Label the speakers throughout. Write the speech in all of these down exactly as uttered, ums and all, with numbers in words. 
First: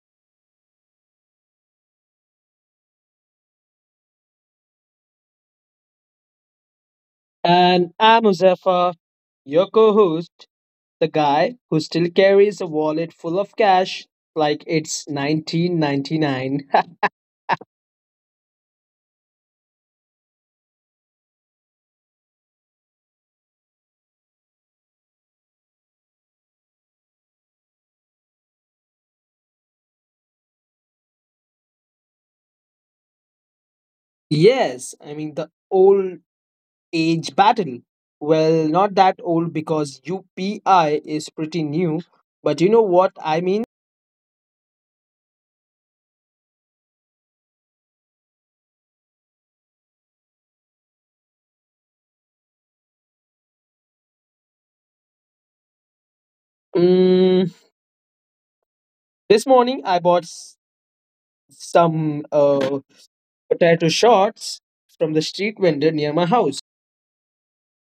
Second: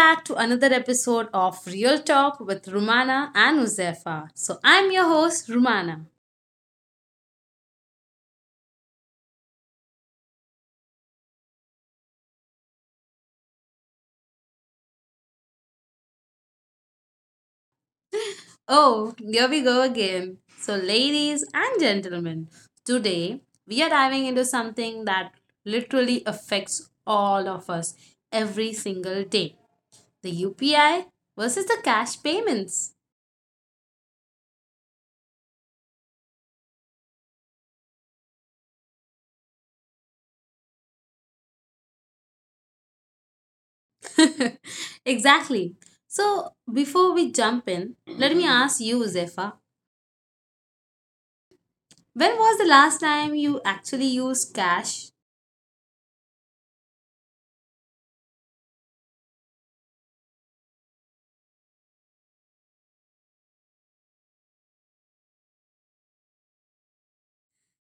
Speaker 1: back to another episode of Real Talk with Rumana and Uzefa. So, I'm your host, Rumana.
Speaker 2: And I'm Muzaffar, your co host, the guy who still carries a wallet full of cash like it's nineteen ninety-nine.
Speaker 1: Oh, here we go again. So, ladies and gentlemen, today we are diving into something that literally affects all of us every single day, the U P I versus the cash payments.
Speaker 2: Yes, I mean, the old age battle. Well, not that old because U P I is pretty new, but you know what I mean?
Speaker 1: Exactly. So, before we jump in, let me ask you, Uzefa, when was the last time you actually used cash?
Speaker 2: Mm, this morning I bought s- some uh, potato shorts from the street vendor near my house.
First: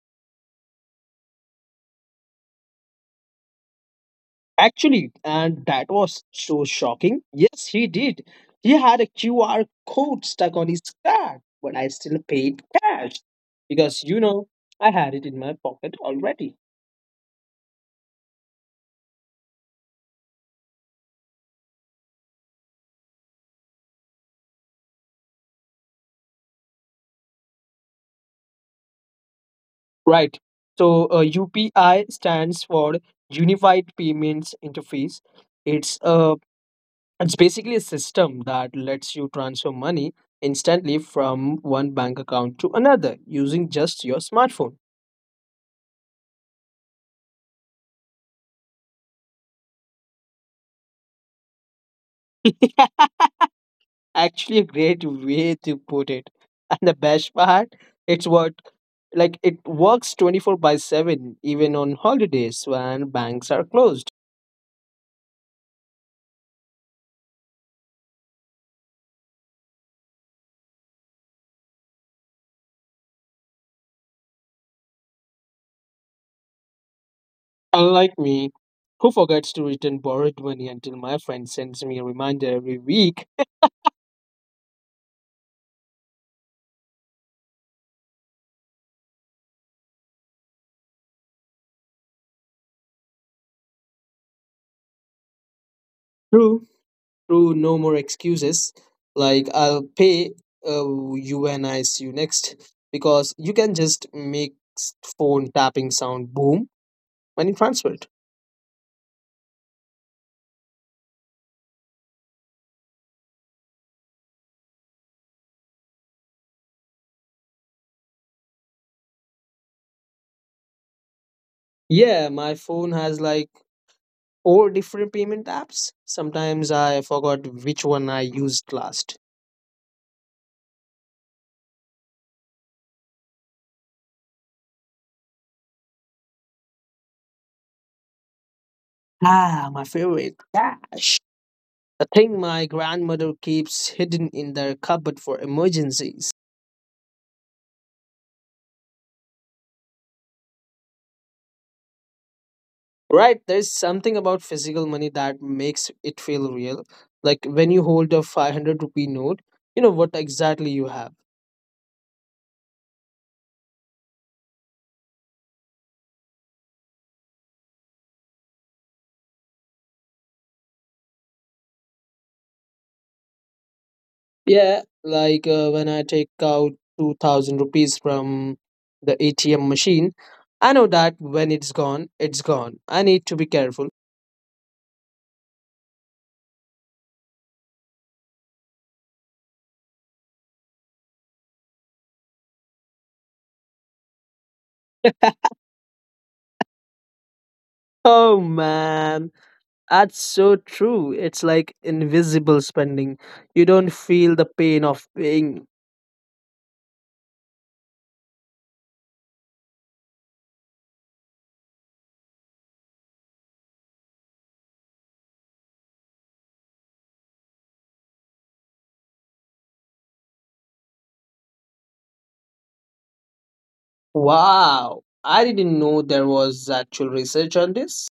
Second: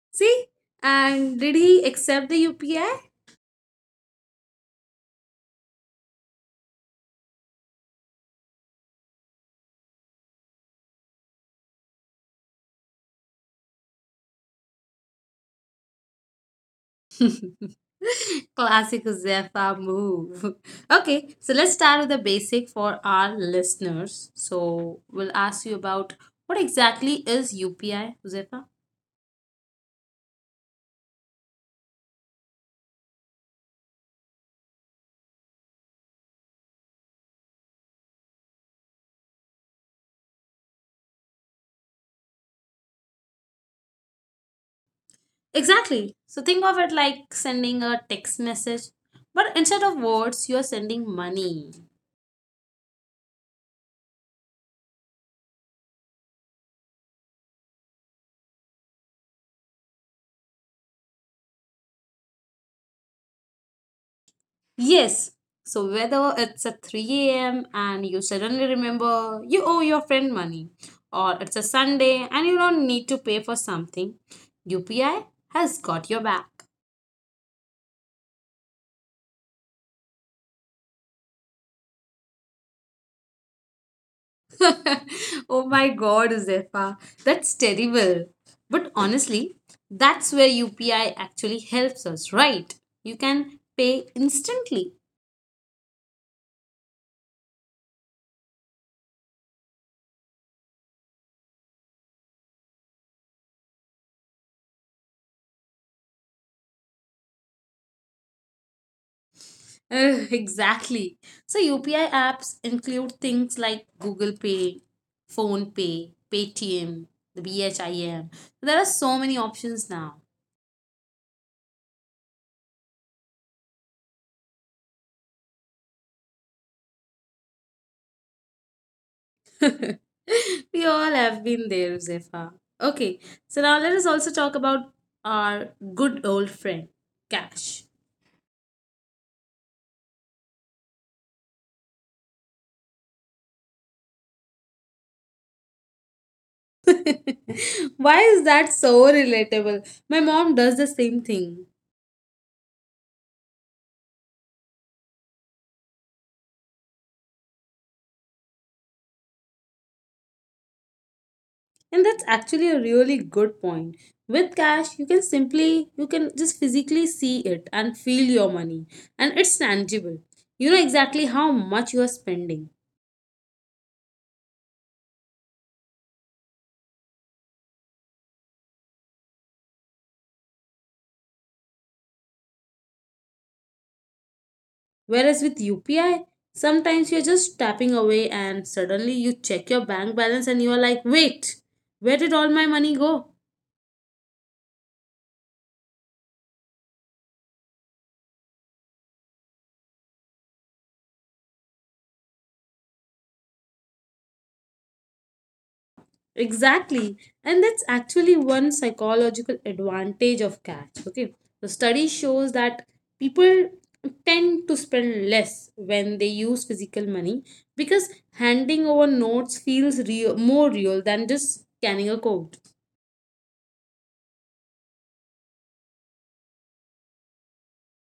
Speaker 1: See? And did he accept the U P I?
Speaker 2: Actually, and that was so shocking. Yes, he did. He had a Q R code stuck on his card, but I still paid cash because, you know, I had it in my pocket already.
Speaker 1: Classic Zephyr move. Okay, so let's start with the basic for our listeners. So we'll ask you about what exactly is U P I, Zephyr?
Speaker 2: Right. So, uh, U P I stands for Unified Payments Interface. It's a it's basically a system that lets you transfer money instantly from one bank account to another using just your smartphone.
Speaker 1: Exactly. So think of it like sending a text message, but instead of words, you're sending money.
Speaker 2: Actually a great way to put it. And the best part, it's what, like it works twenty-four by seven even on holidays when banks are closed.
Speaker 1: Yes. So whether it's at three a m and you suddenly remember you owe your friend money, or it's a Sunday and you don't need to pay for something, U P I has got your back.
Speaker 2: Unlike me, who forgets to return borrowed money until my friend sends me a reminder every week.
Speaker 1: Oh my god, Zefa, that's terrible. But honestly, that's where U P I actually helps us, right? You can pay instantly.
Speaker 2: True, true, no more excuses. Like I'll pay uh, you when I see you next because you can just make s- phone tapping sound, boom, when you transfer it.
Speaker 1: Ugh, exactly. So U P I apps include things like Google Pay, Phone Pay, Paytm, the BHIM. There are so many options now.
Speaker 2: Yeah, my phone has like, or different payment apps. Sometimes I forgot which one I used last.
Speaker 1: We all have been there, Zefa. Okay, so now let us also talk about our good old friend, cash.
Speaker 2: Ah, my favorite, Dash. The thing my grandmother keeps hidden in their cupboard for emergencies.
Speaker 1: Why is that so relatable? My mom does the same thing.
Speaker 2: Right, there's something about physical money that makes it feel real. Like when you hold a five hundred rupee note, you know what exactly you have.
Speaker 1: And that's actually a really good point. With cash, you can simply, you can just physically see it and feel your money, and it's tangible. You know exactly how much you are spending.
Speaker 2: Yeah, like uh, when I take out two thousand rupees from the A T M machine, I know that when it's gone, it's gone. I need to be careful.
Speaker 1: Whereas with U P I, sometimes you're just tapping away and suddenly you check your bank balance and you're like, wait, where did all my money go?
Speaker 2: Oh man, that's so true. It's like invisible spending. You don't feel the pain of paying.
Speaker 1: Exactly. And that's actually one psychological advantage of cats. Okay. The study shows that people tend to spend less when they use physical money, because handing over notes feels real, more real than just scanning a code.
Speaker 2: Wow, I didn't know there was actual research on this.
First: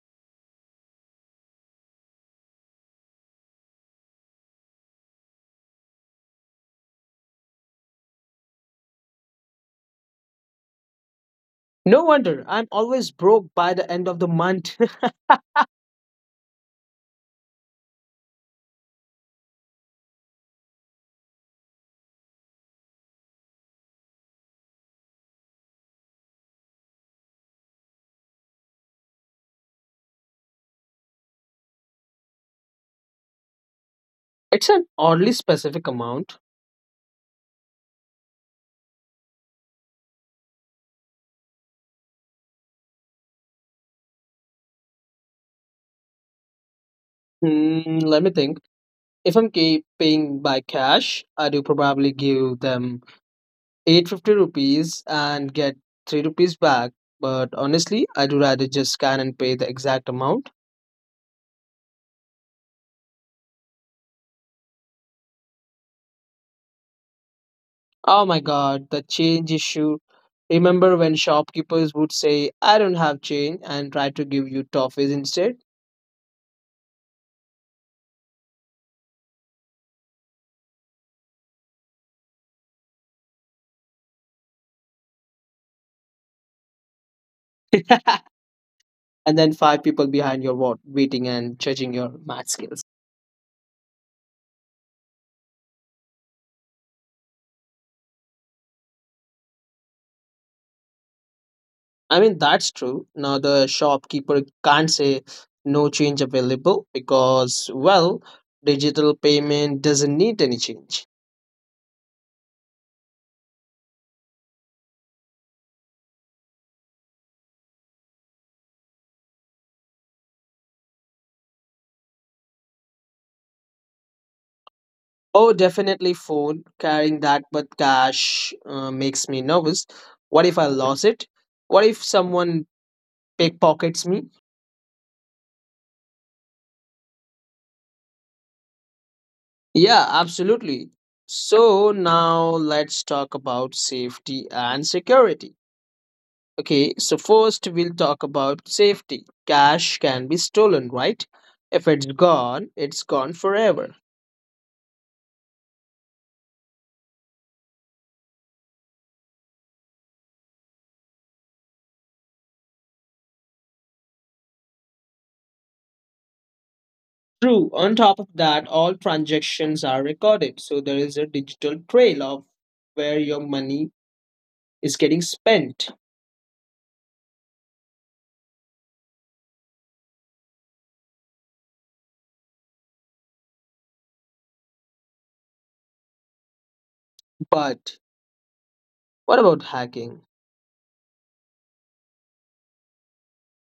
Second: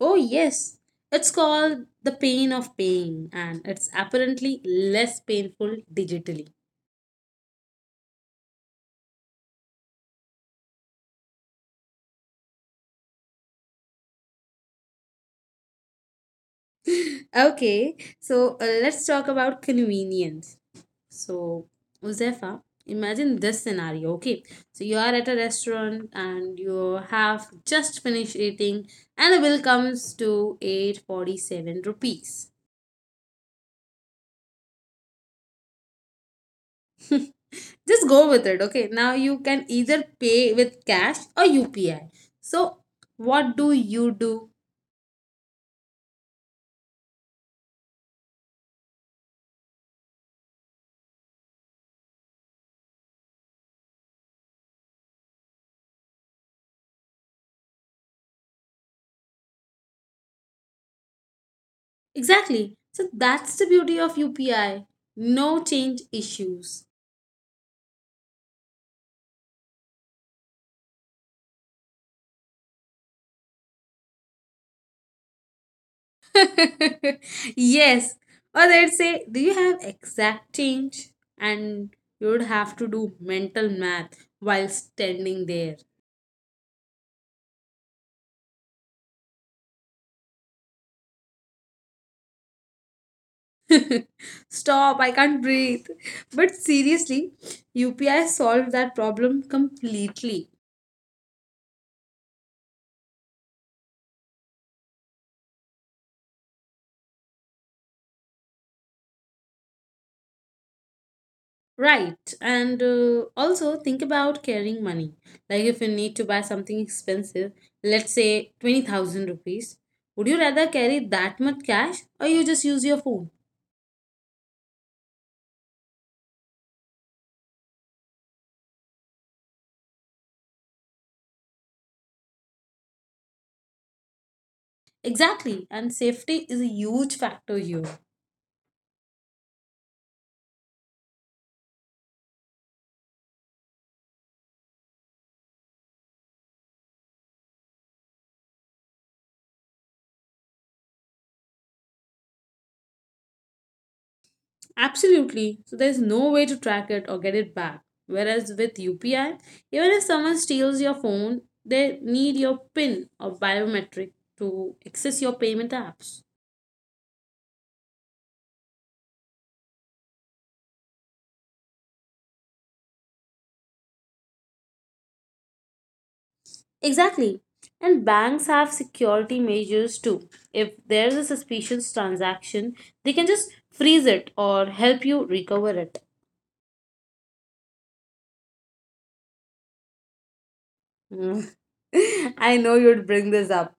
Speaker 1: Oh, yes. It's called the pain of paying, and it's apparently less painful digitally.
Speaker 2: No wonder I'm always broke by the end of the month.
Speaker 1: Okay, so uh, let's talk about convenience. So, Uzefa, imagine this scenario. Okay, so you are at a restaurant and you have just finished eating, and the bill comes to eight forty-seven rupees.
Speaker 2: It's an oddly specific amount.
Speaker 1: Just go with it. Okay, now you can either pay with cash or U P I. So, what do you do?
Speaker 2: Hmm, let me think. If I'm ca- paying by cash, I do probably give them eight hundred fifty rupees and get three rupees back. But honestly, I do rather just scan and pay the exact amount.
Speaker 1: Exactly. So that's the beauty of U P I. No change issues.
Speaker 2: Oh my god, the change issue. Remember when shopkeepers would say, I don't have change, and try to give you toffees instead?
Speaker 1: Yes. Or they'd say, do you have exact change? And you'd have to do mental math while standing there.
Speaker 2: And then five people behind your wall waiting and judging your math skills.
Speaker 1: Stop, I can't breathe. But seriously, U P I solved that problem completely.
Speaker 2: I mean, that's true. Now, the shopkeeper can't say no change available because, well, digital payment doesn't need any change.
Speaker 1: Right. And uh, also think about carrying money. Like if you need to buy something expensive, let's say twenty thousand rupees, would you rather carry that much cash or you just use your phone?
Speaker 2: Oh, definitely phone. Carrying that but cash uh, makes me nervous. What if I lose it? What if someone pickpockets me?
Speaker 1: Exactly, and safety is a huge factor here.
Speaker 2: Yeah, absolutely. So, now let's talk about safety and security. Okay, so first we'll talk about safety. Cash can be stolen, right? If it's gone, it's gone forever.
Speaker 1: Absolutely. So there's no way to track it or get it back. Whereas with U P I, even if someone steals your phone, they need your PIN or biometric to access your payment apps.
Speaker 2: True. On top of that, all transactions are recorded, so there is a digital trail of where your money is getting spent.
Speaker 1: Exactly. And banks have security measures too. If there's a suspicious transaction, they can just freeze it or help you recover it.
Speaker 2: But what about hacking?
Speaker 1: Mm. I know you'd bring this up.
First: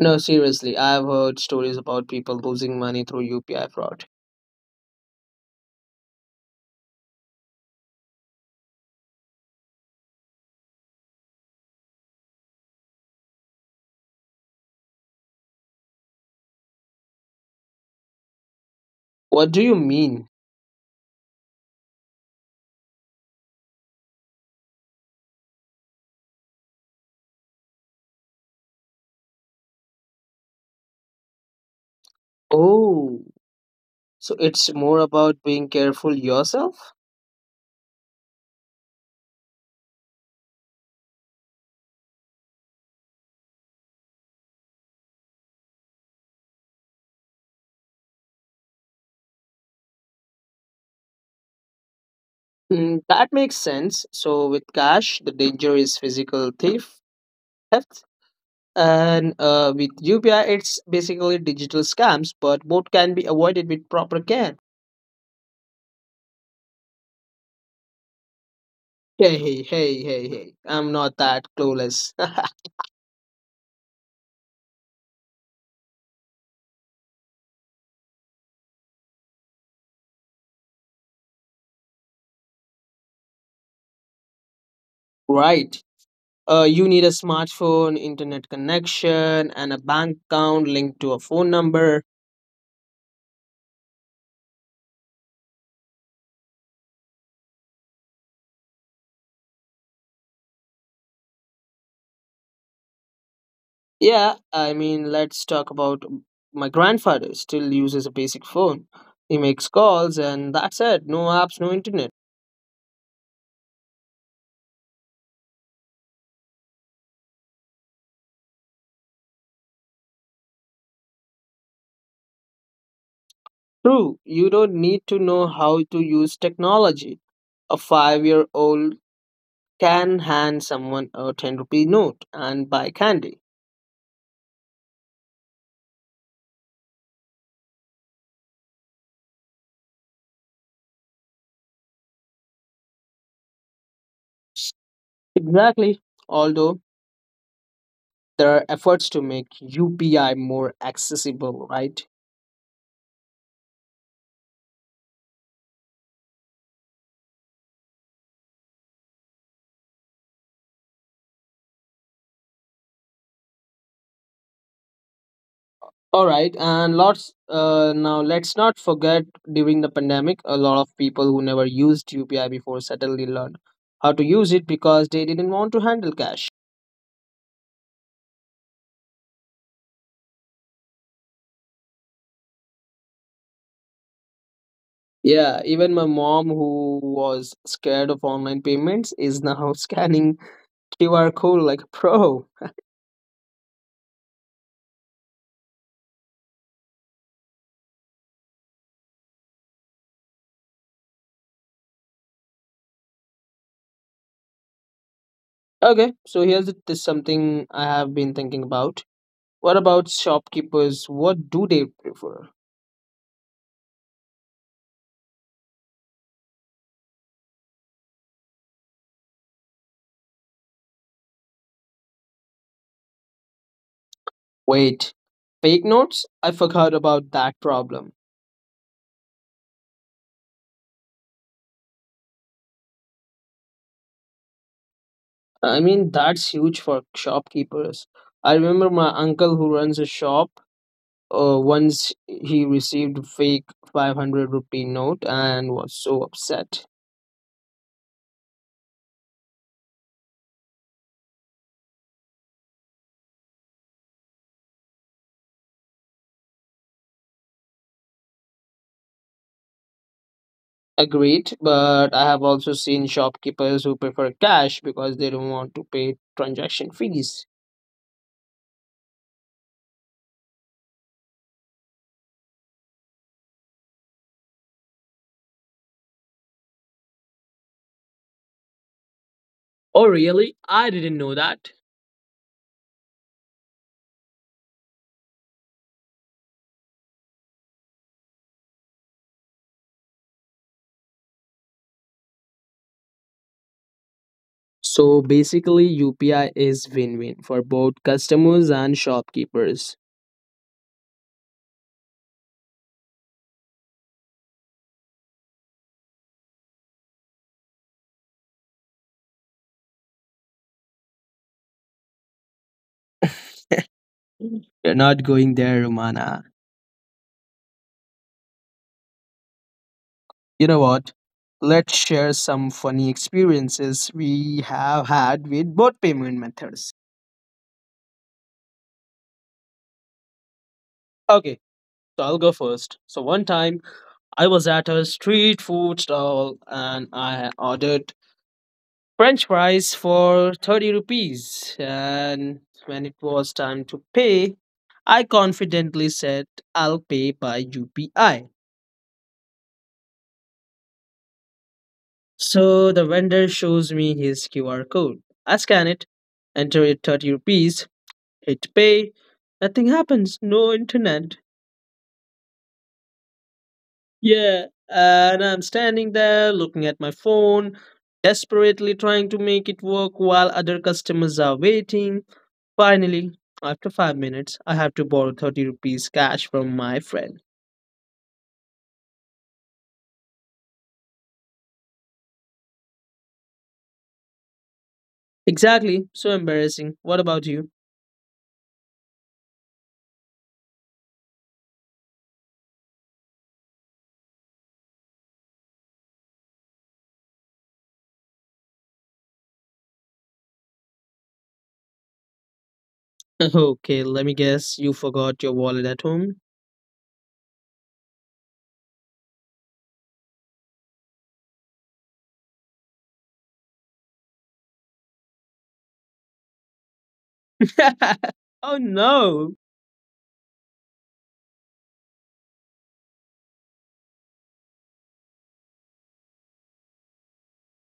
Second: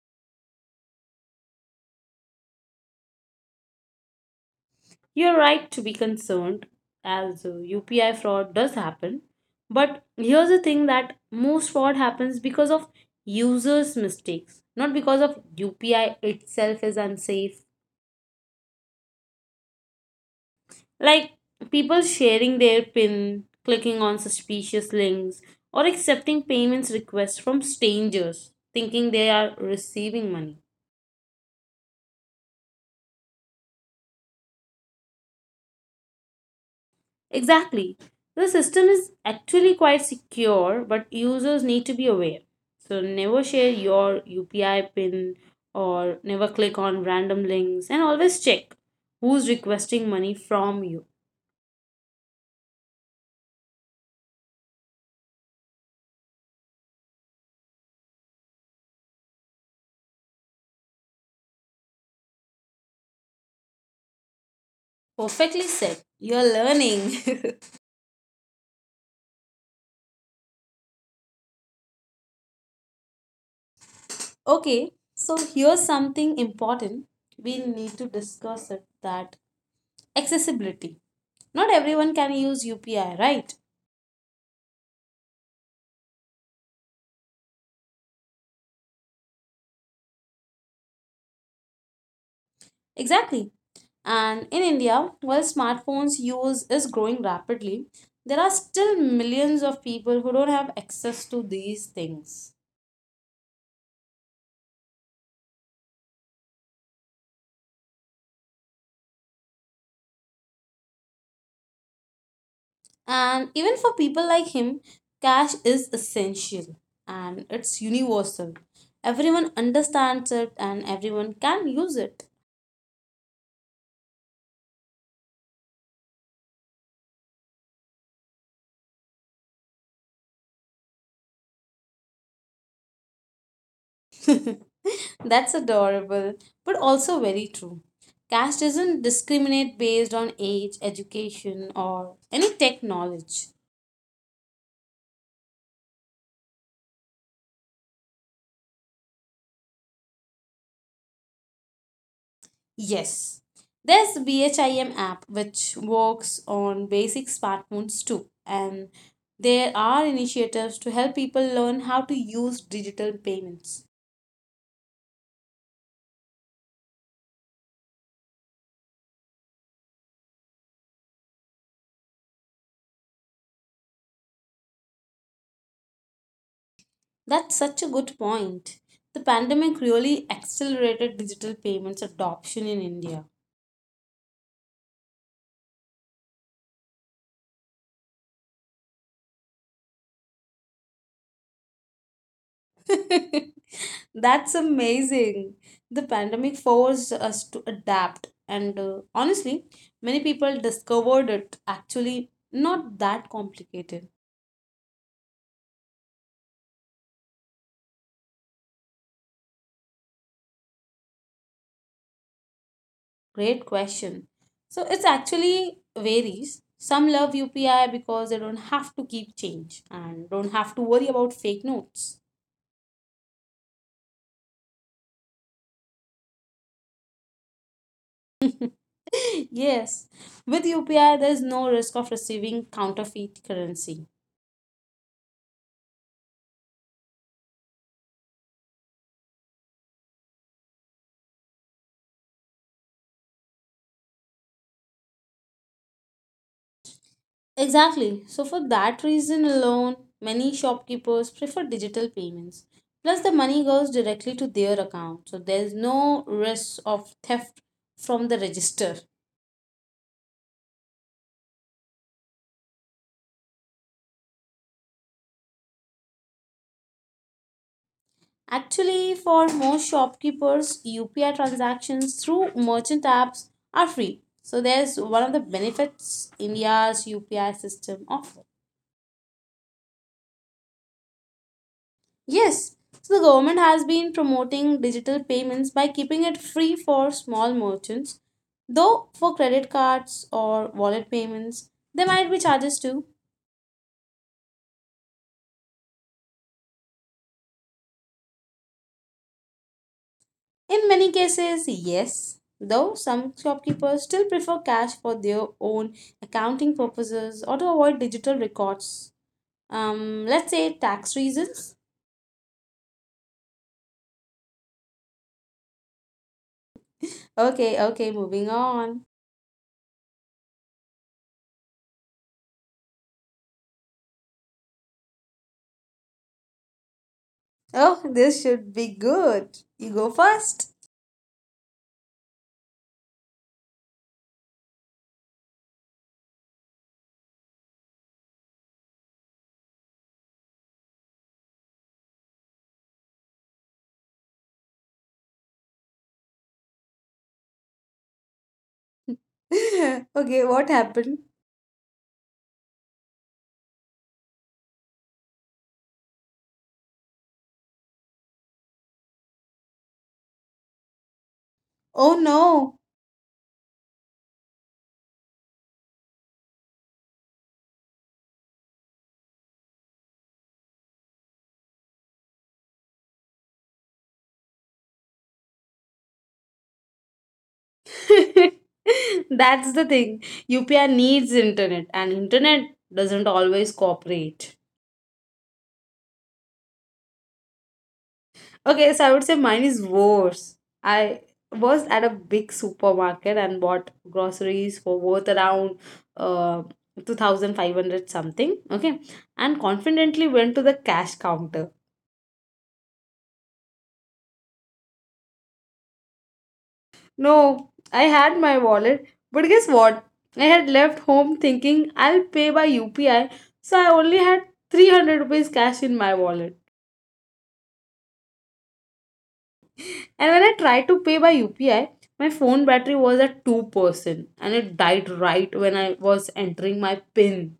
Speaker 2: No, seriously, I've heard stories about people losing money through U P I fraud.
Speaker 1: You're right to be concerned, as uh, U P I fraud does happen. But here's the thing, that most fraud happens because of users' mistakes, not because of U P I itself is unsafe.
Speaker 2: What do you mean?
Speaker 1: Like people sharing their PIN, clicking on suspicious links, or accepting payments requests from strangers, thinking they are receiving money.
Speaker 2: Oh, so it's more about being careful yourself?
Speaker 1: Exactly. The system is actually quite secure, but users need to be aware. So never share your U P I pin, or never click on random links, and always check who's requesting money from you.
Speaker 2: Hmm, that makes sense. So, with cash, the danger is physical thief, theft, and uh, with U P I, it's basically digital scams, but both can be avoided with proper care.
Speaker 1: Perfectly said. You're learning.
Speaker 2: Hey, hey, hey, hey, hey. I'm not that clueless.
Speaker 1: Okay, so here's something important we need to discuss it, that accessibility. Not everyone can use U P I, right?
Speaker 2: Right. Uh, you need a smartphone, internet connection, and a bank account linked to a phone number.
Speaker 1: Exactly. And in India, while smartphones use is growing rapidly, there are still millions of people who don't have access to these things.
Speaker 2: Yeah, I mean, let's talk about my grandfather. Still uses a basic phone. He makes calls, and that's it. No apps, no internet.
Speaker 1: And even for people like him, cash is essential and it's universal. Everyone understands it and everyone can use it.
Speaker 2: True, you don't need to know how to use technology. A five year old can hand someone a ten rupee note and buy candy.
Speaker 1: That's adorable, but also very true. Cash doesn't discriminate based on age, education, or any tech knowledge.
Speaker 2: Exactly. Although there are efforts to make U P I more accessible, right?
Speaker 1: Yes. There's BHIM app which works on basic smartphones too, and there are initiatives to help people learn how to use digital payments.
Speaker 2: All right, and lots. Uh, now let's not forget, during the pandemic, a lot of people who never used U P I before suddenly learned how to use it because they didn't want to handle cash.
Speaker 1: That's such a good point. The pandemic really accelerated digital payments adoption in India.
Speaker 2: Yeah, even my mom, who was scared of online payments, is now scanning Q R code like a pro.
Speaker 1: That's amazing. The pandemic forced us to adapt, and uh, honestly, many people discovered it actually not that complicated.
Speaker 2: Okay, so here's it- is something I have been thinking about. What about shopkeepers? What do they prefer?
Speaker 1: Great question. So it's actually varies. Some love U P I because they don't have to keep change and don't have to worry about fake notes.
Speaker 2: Wait, fake notes? I forgot about that problem.
Speaker 1: Yes, with U P I, there's no risk of receiving counterfeit currency.
Speaker 2: I mean, that's huge for shopkeepers. I remember my uncle who runs a shop. Uh, once he received a fake five hundred rupee note and was so upset.
Speaker 1: Exactly. So, for that reason alone, many shopkeepers prefer digital payments. Plus, the money goes directly to their account, so there's no risk of theft from the register.
Speaker 2: Agreed, but I have also seen shopkeepers who prefer cash because they don't want to pay transaction fees.
Speaker 1: Actually, for most shopkeepers, U P I transactions through merchant apps are free. So there's one of the benefits India's U P I system offers.
Speaker 2: Oh, really? I didn't know that.
Speaker 1: Yes, so the government has been promoting digital payments by keeping it free for small merchants, though for credit cards or wallet payments, there might be charges too.
Speaker 2: So basically, U P I is win win for both customers and shopkeepers.
Speaker 1: In many cases, yes, though some shopkeepers still prefer cash for their own accounting purposes or to avoid digital records. Um, let's say tax reasons.
Speaker 2: You're not going there, Romana.
Speaker 1: Okay, okay, moving on.
Speaker 2: You know what? Let's share some funny experiences we have had with both payment methods.
Speaker 1: Oh, this should be good. You go first.
Speaker 2: Okay, so I'll go first. So one time I was at a street food stall and I ordered French fries for thirty rupees. And when it was time to pay, I confidently said, I'll pay by U P I.
Speaker 1: Okay, what happened?
Speaker 2: So the vendor shows me his Q R code. I scan it, enter it thirty rupees, hit pay. Nothing happens, no internet.
Speaker 1: Oh no.
Speaker 2: Yeah, and I'm standing there looking at my phone, desperately trying to make it work while other customers are waiting. Finally, after five minutes, I have to borrow thirty rupees cash from my friend.
Speaker 1: That's the thing. U P I needs internet, and internet doesn't always cooperate.
Speaker 2: Exactly, so embarrassing. What about you?
Speaker 1: Okay, so I would say mine is worse. I was at a big supermarket and bought groceries for worth around uh, two thousand five hundred something. Okay, and confidently went to the cash counter.
Speaker 2: Okay, let me guess. You forgot your wallet at home?
Speaker 1: No, I had my wallet, but guess what? I had left home thinking I'll pay by U P I, so I only had three hundred rupees cash in my wallet.
Speaker 2: Oh no,
Speaker 1: And when I tried to pay by U P I, my phone battery was at two percent and it died right when I was entering my PIN.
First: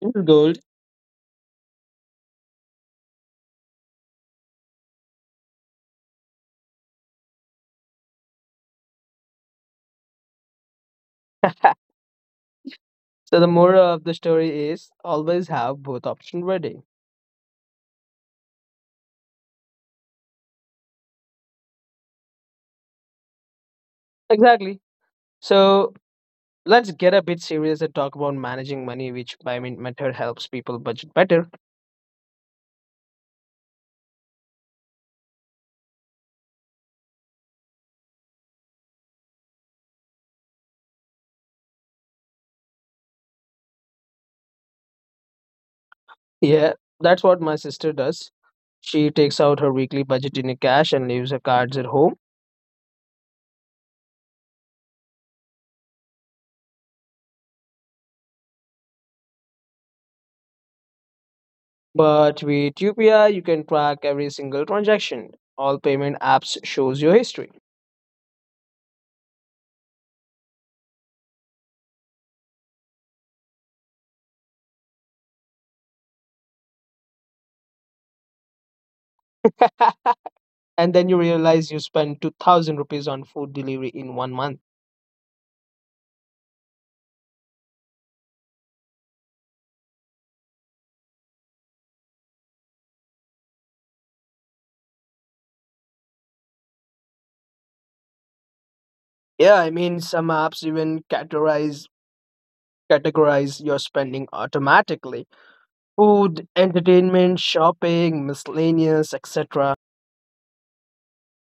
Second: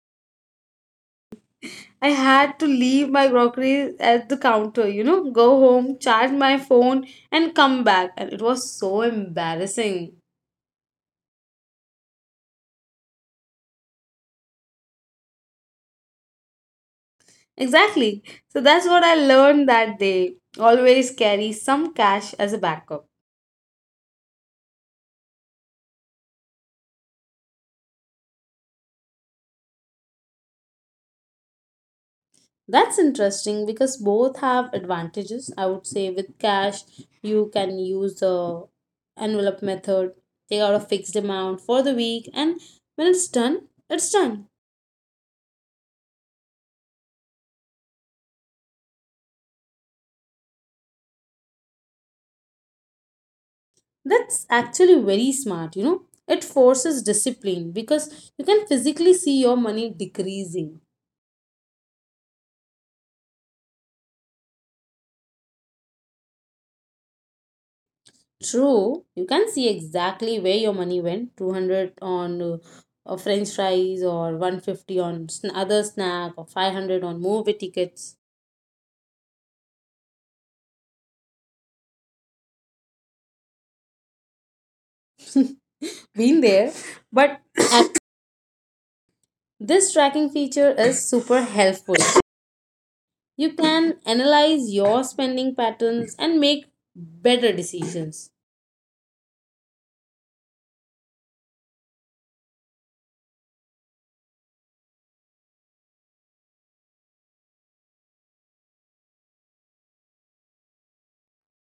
Speaker 2: it's gold.
Speaker 1: I had to leave my groceries at the counter, you know, go home, charge my phone, and come back. And it was so embarrassing.
Speaker 2: So the moral of the story is always have both options ready.
Speaker 1: Exactly. So that's what I learned that day. Always carry some cash as a backup.
Speaker 2: Exactly. So let's get a bit serious and talk about managing money, which by min- method helps people budget better.
Speaker 1: That's interesting because both have advantages. I would say with cash, you can use the envelope method, take out a fixed amount for the week, and when it's done, it's done.
Speaker 2: Yeah, that's what my sister does. She takes out her weekly budget in cash and leaves her cards at home.
Speaker 1: That's actually very smart, you know. It forces discipline because you can physically see your money decreasing.
Speaker 2: But with U P I, you can track every single transaction. All payment apps shows your history.
Speaker 1: True, you can see exactly where your money went, two hundred on uh, uh, french fries, or one hundred fifty on sn- other snack, or five hundred on movie tickets.
Speaker 2: And then you realize you spent two thousand rupees on food delivery in one month.
Speaker 1: Been there. But at- this tracking feature is super helpful. You can analyze your spending patterns and make better decisions.
Speaker 2: Yeah, I mean, some apps even categorize categorize your spending automatically. Food, entertainment, shopping, miscellaneous, et cetera.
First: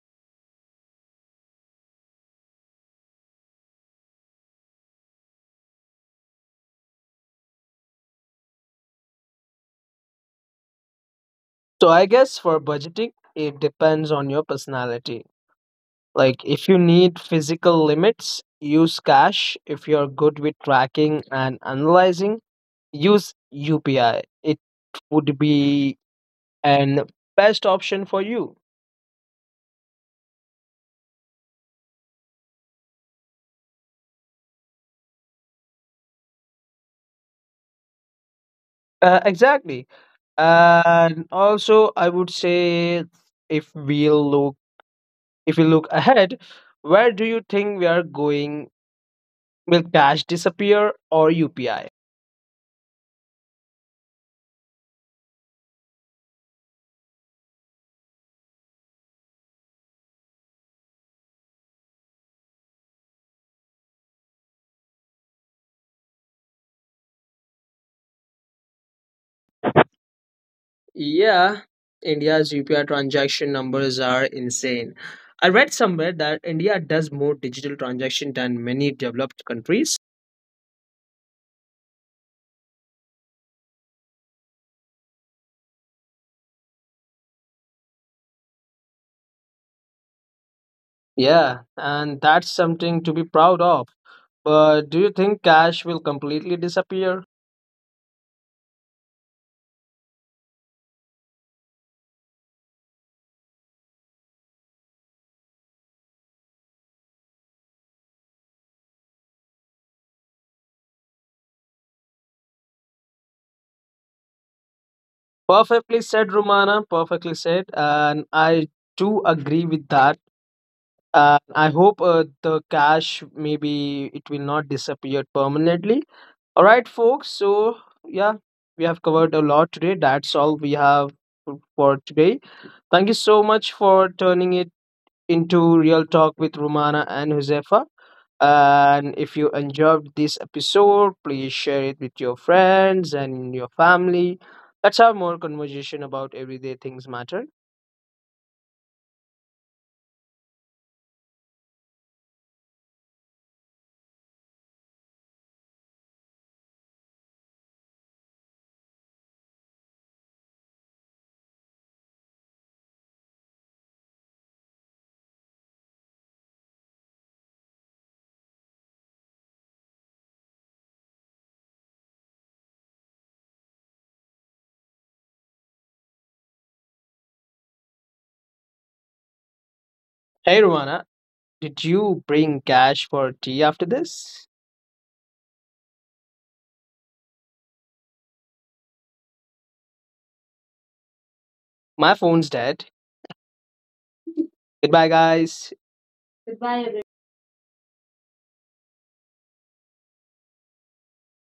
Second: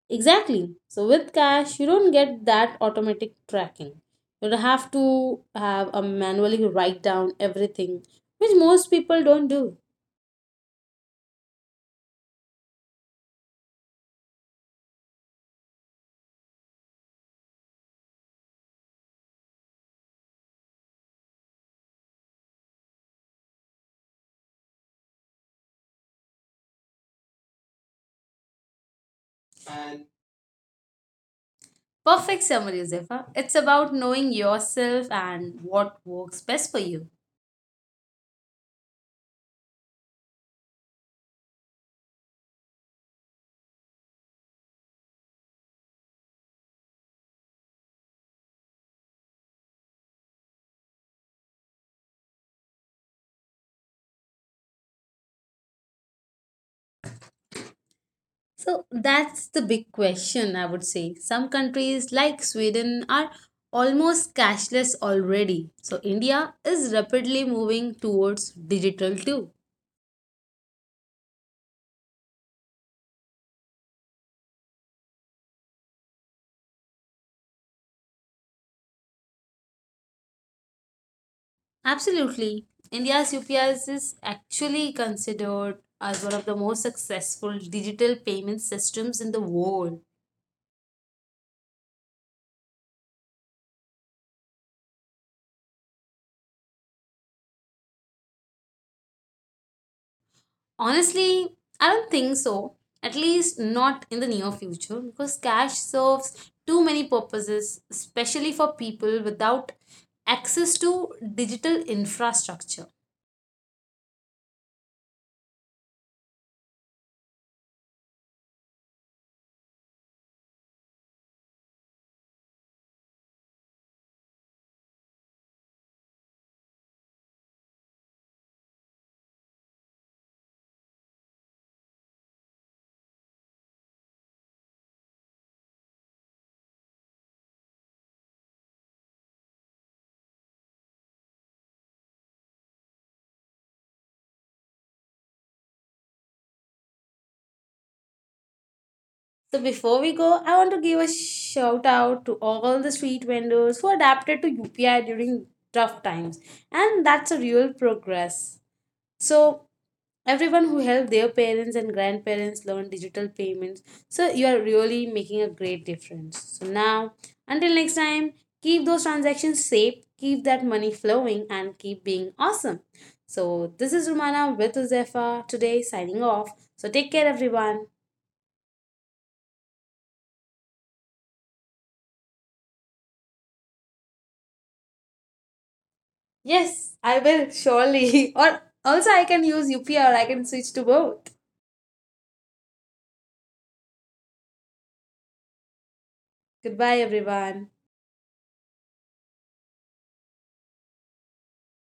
Speaker 1: Exactly. So with cash, you don't get that automatic tracking. You don't have to have a manually write down everything, which most people don't do.
Speaker 2: So I guess for budgeting, it depends on your personality. Like if you need physical limits, use cash. If you're good with tracking and analyzing, use U P I. It would be an best option for you.
Speaker 1: Perfect summary, Zefa. It's about knowing yourself and what works best for you.
Speaker 2: Uh, exactly. And also, I would say, if we look if we look ahead, where do you think we are going? Will cash disappear or U P I?
Speaker 1: So that's the big question, I would say. Some countries like Sweden are almost cashless already. So India is rapidly moving towards digital too.
Speaker 2: Yeah, India's U P I transaction numbers are insane. I read somewhere that India does more digital transaction than many developed countries.
Speaker 1: Absolutely. India's U P I is actually considered as one of the most successful digital payment systems in the world.
Speaker 2: Yeah, and that's something to be proud of. But do you think cash will completely disappear?
Speaker 1: Honestly, I don't think so. At least not in the near future because cash serves too many purposes, especially for people without access to digital infrastructure.
Speaker 2: Perfectly said, Romana. Perfectly said. And I do agree with that. And I hope uh, the cash, maybe it will not disappear permanently. All right, folks. So, yeah, we have covered a lot today. That's all we have f- for today. Thank you so much for turning it into Real Talk with Romana and Josefa. And if you enjoyed this episode, please share it with your friends and your family. Let's have more conversation about everyday things matter.
Speaker 1: So, before we go, I want to give a shout out to all the street vendors who adapted to U P I during tough times, and that's a real progress. So everyone who helped their parents and grandparents learn digital payments. So you are really making a great difference. So now, until next time, keep those transactions safe, keep that money flowing, and keep being awesome. So this is Romana with Uzefa today signing off. So take care, everyone.
Speaker 2: Hey, Romana, did you bring cash for tea after this?
Speaker 1: Yes, I will surely. Or also, I can use U P I or I can switch to both.
Speaker 2: My phone's dead. Goodbye, guys. Goodbye,
Speaker 1: Goodbye,
Speaker 2: everyone.
Speaker 1: everyone.